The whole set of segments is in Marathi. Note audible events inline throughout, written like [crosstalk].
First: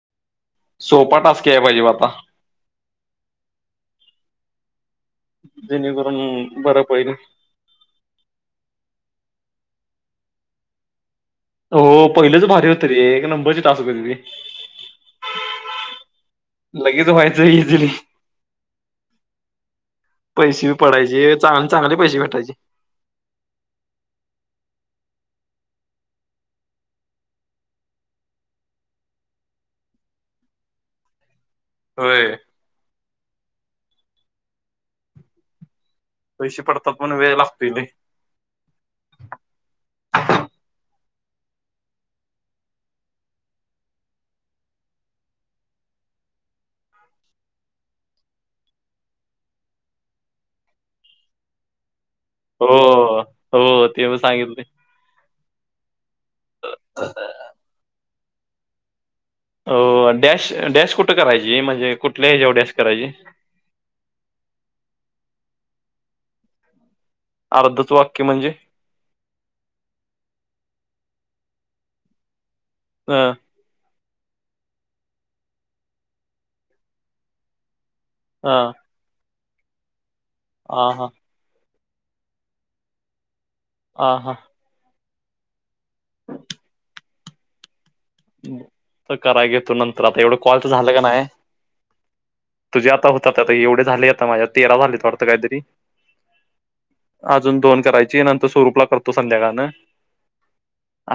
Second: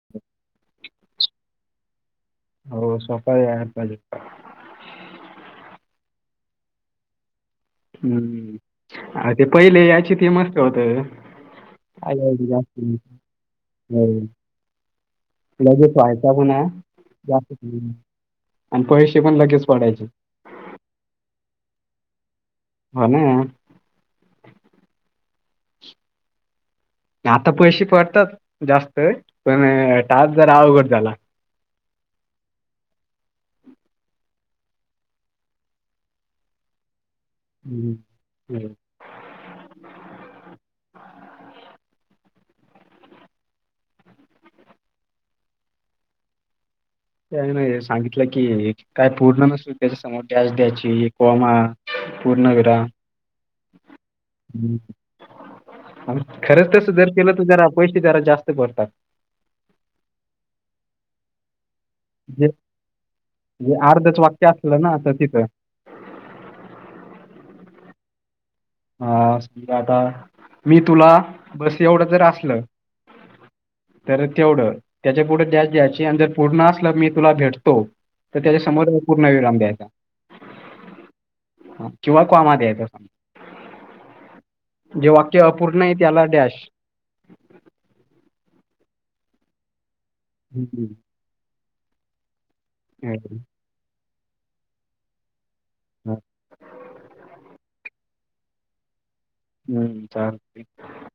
[inaudible] सोपा टास्क यायला पाहिजे बग आता. हो सोपा यायला पाहिजे. जेणेकरून बरं पडेल. हम्म अ ते पहिले यायचे ते मस्त होते. हो पहिलंच भारी होत रे एक नंबरची टास्क हो होतीत रे. लगेच व्हायचा पण हा लगेच व्हायचं जास्त इझिली करून आणि पैसे लगेच पडायचे. पैसे बी पडायचे चांगले-चांगले पैसे भेटायचे हां नाही. आता पैसे पडतात जास्त पण टास्क जरा अवघड झाला. होय. पैसे पडतात पण वेळ लाग हम्म [unintelligible] ते नाही सांगितलं की काय पूर्ण नसल त्याच्या समोर डॅस द्यायची कॉमा पूर्ण हो विराम हो ते पण सांगितले. खरंच तसं जर केलं तर जरा पैसे जरा जास्त पडतात. अ डॅश डॅश कुठं करायची म्हणजे कुठल्या जे हेच्यावर डॅश करायची? जे अर्धच वाक्य असलं ना तर तिथं. अर्धच वाक्य म्हणजे? हां आता, मी तुला बस एवढं जर असलं हां. तर तेवढं त्याच्या पुुढं डॅश द्यायची, आणि जर पूर्ण असलं मी तुला भेटतो तर हा त्याच्या समोर पूर्ण विराम द्यायचा. आ हां. किंवा कॉमा द्यायचा असा. आ हां. जे वाक्य अपूर्ण आहे त्याला डॅश तर कराय घेतो नंतर आता एवढं कॉलचं झालं का नाही तुझे आता होतात आता एवढे झाले आता माझ्या तेरा झालेत वाटतं काहितरी अजून दोन करायची नंतर स्वरूपला करत तो संध्याकाळनं चालते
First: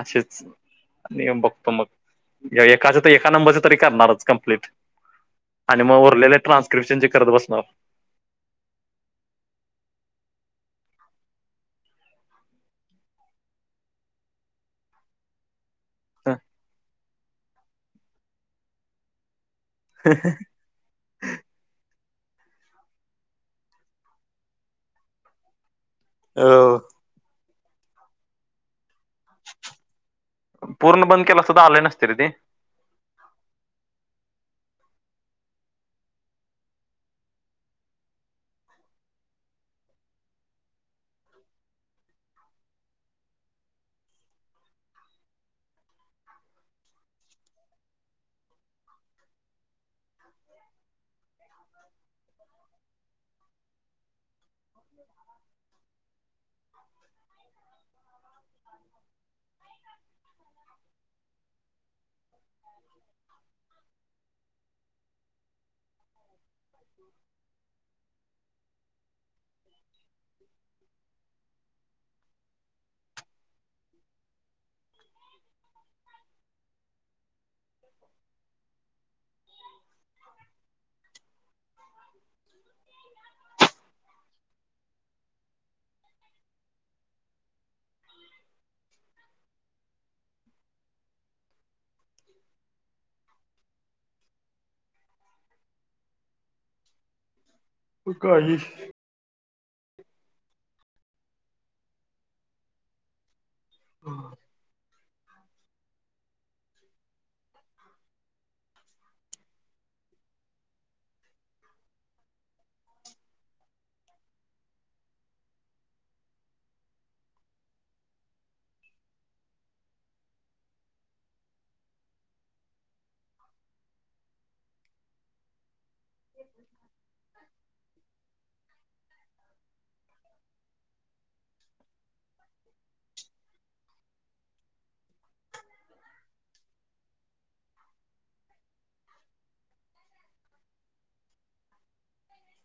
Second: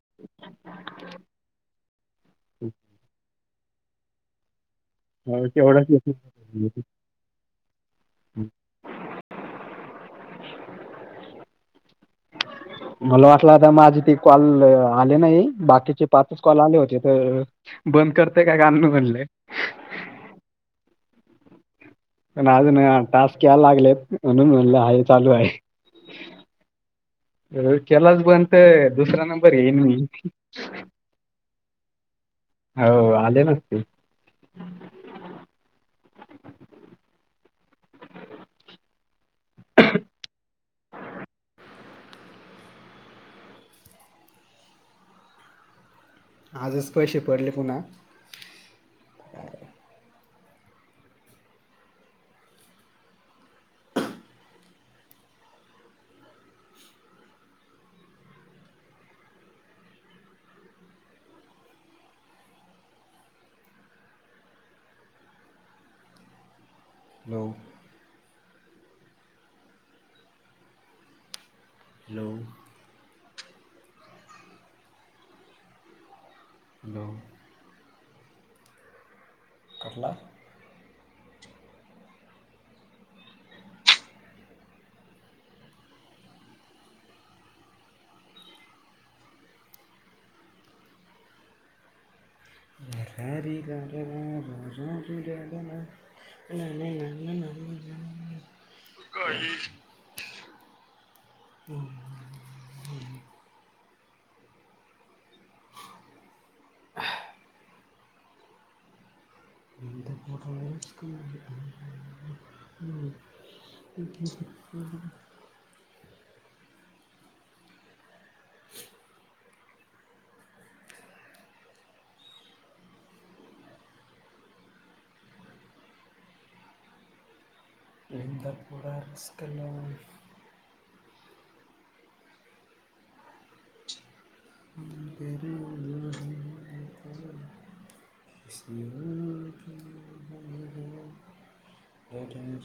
असेच नियम बघतो मग एकाच तर एका नंबरच तरी करणारच कम्प्लीट आणि तेवढंच मग येतं. उरले ट्रान्स्क्रिप्शनचे करत बसणार मला वाटलं आता माझी ते कॉल आले नाही बाकी चे पाचच कॉल आले होते तर बंद करतंय का काय मग म्हणलं हं हं हं पण अजून टास्क यायला लागलेत म्हणून म्हणलं आहे चालू आहे हो अ केलाच बंद तर दुसरा नंबर घेईन मी पूर्ण बंद केला असता तर आले नसते रे ते हो आले नसते आजच पैसे पडले पुन्हा [inaudible] [unintelligible] [unintelligible] [unintelligible] [inaudible] हॅलो [inaudible] हॅलो कसला [unintelligible] [unintelligible] गारे गारे ना ना गारे गारे ना ना ना ना ना ना ना ना ना तु कवा आलीस तु कवा आलीस [unintelligible] [unintelligible] [inaudible] लिंंगापूरास्क लाव पर [unintelligible] स्नेहा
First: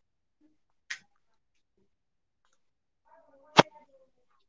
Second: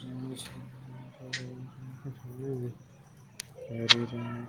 [unintelligible] अरेरे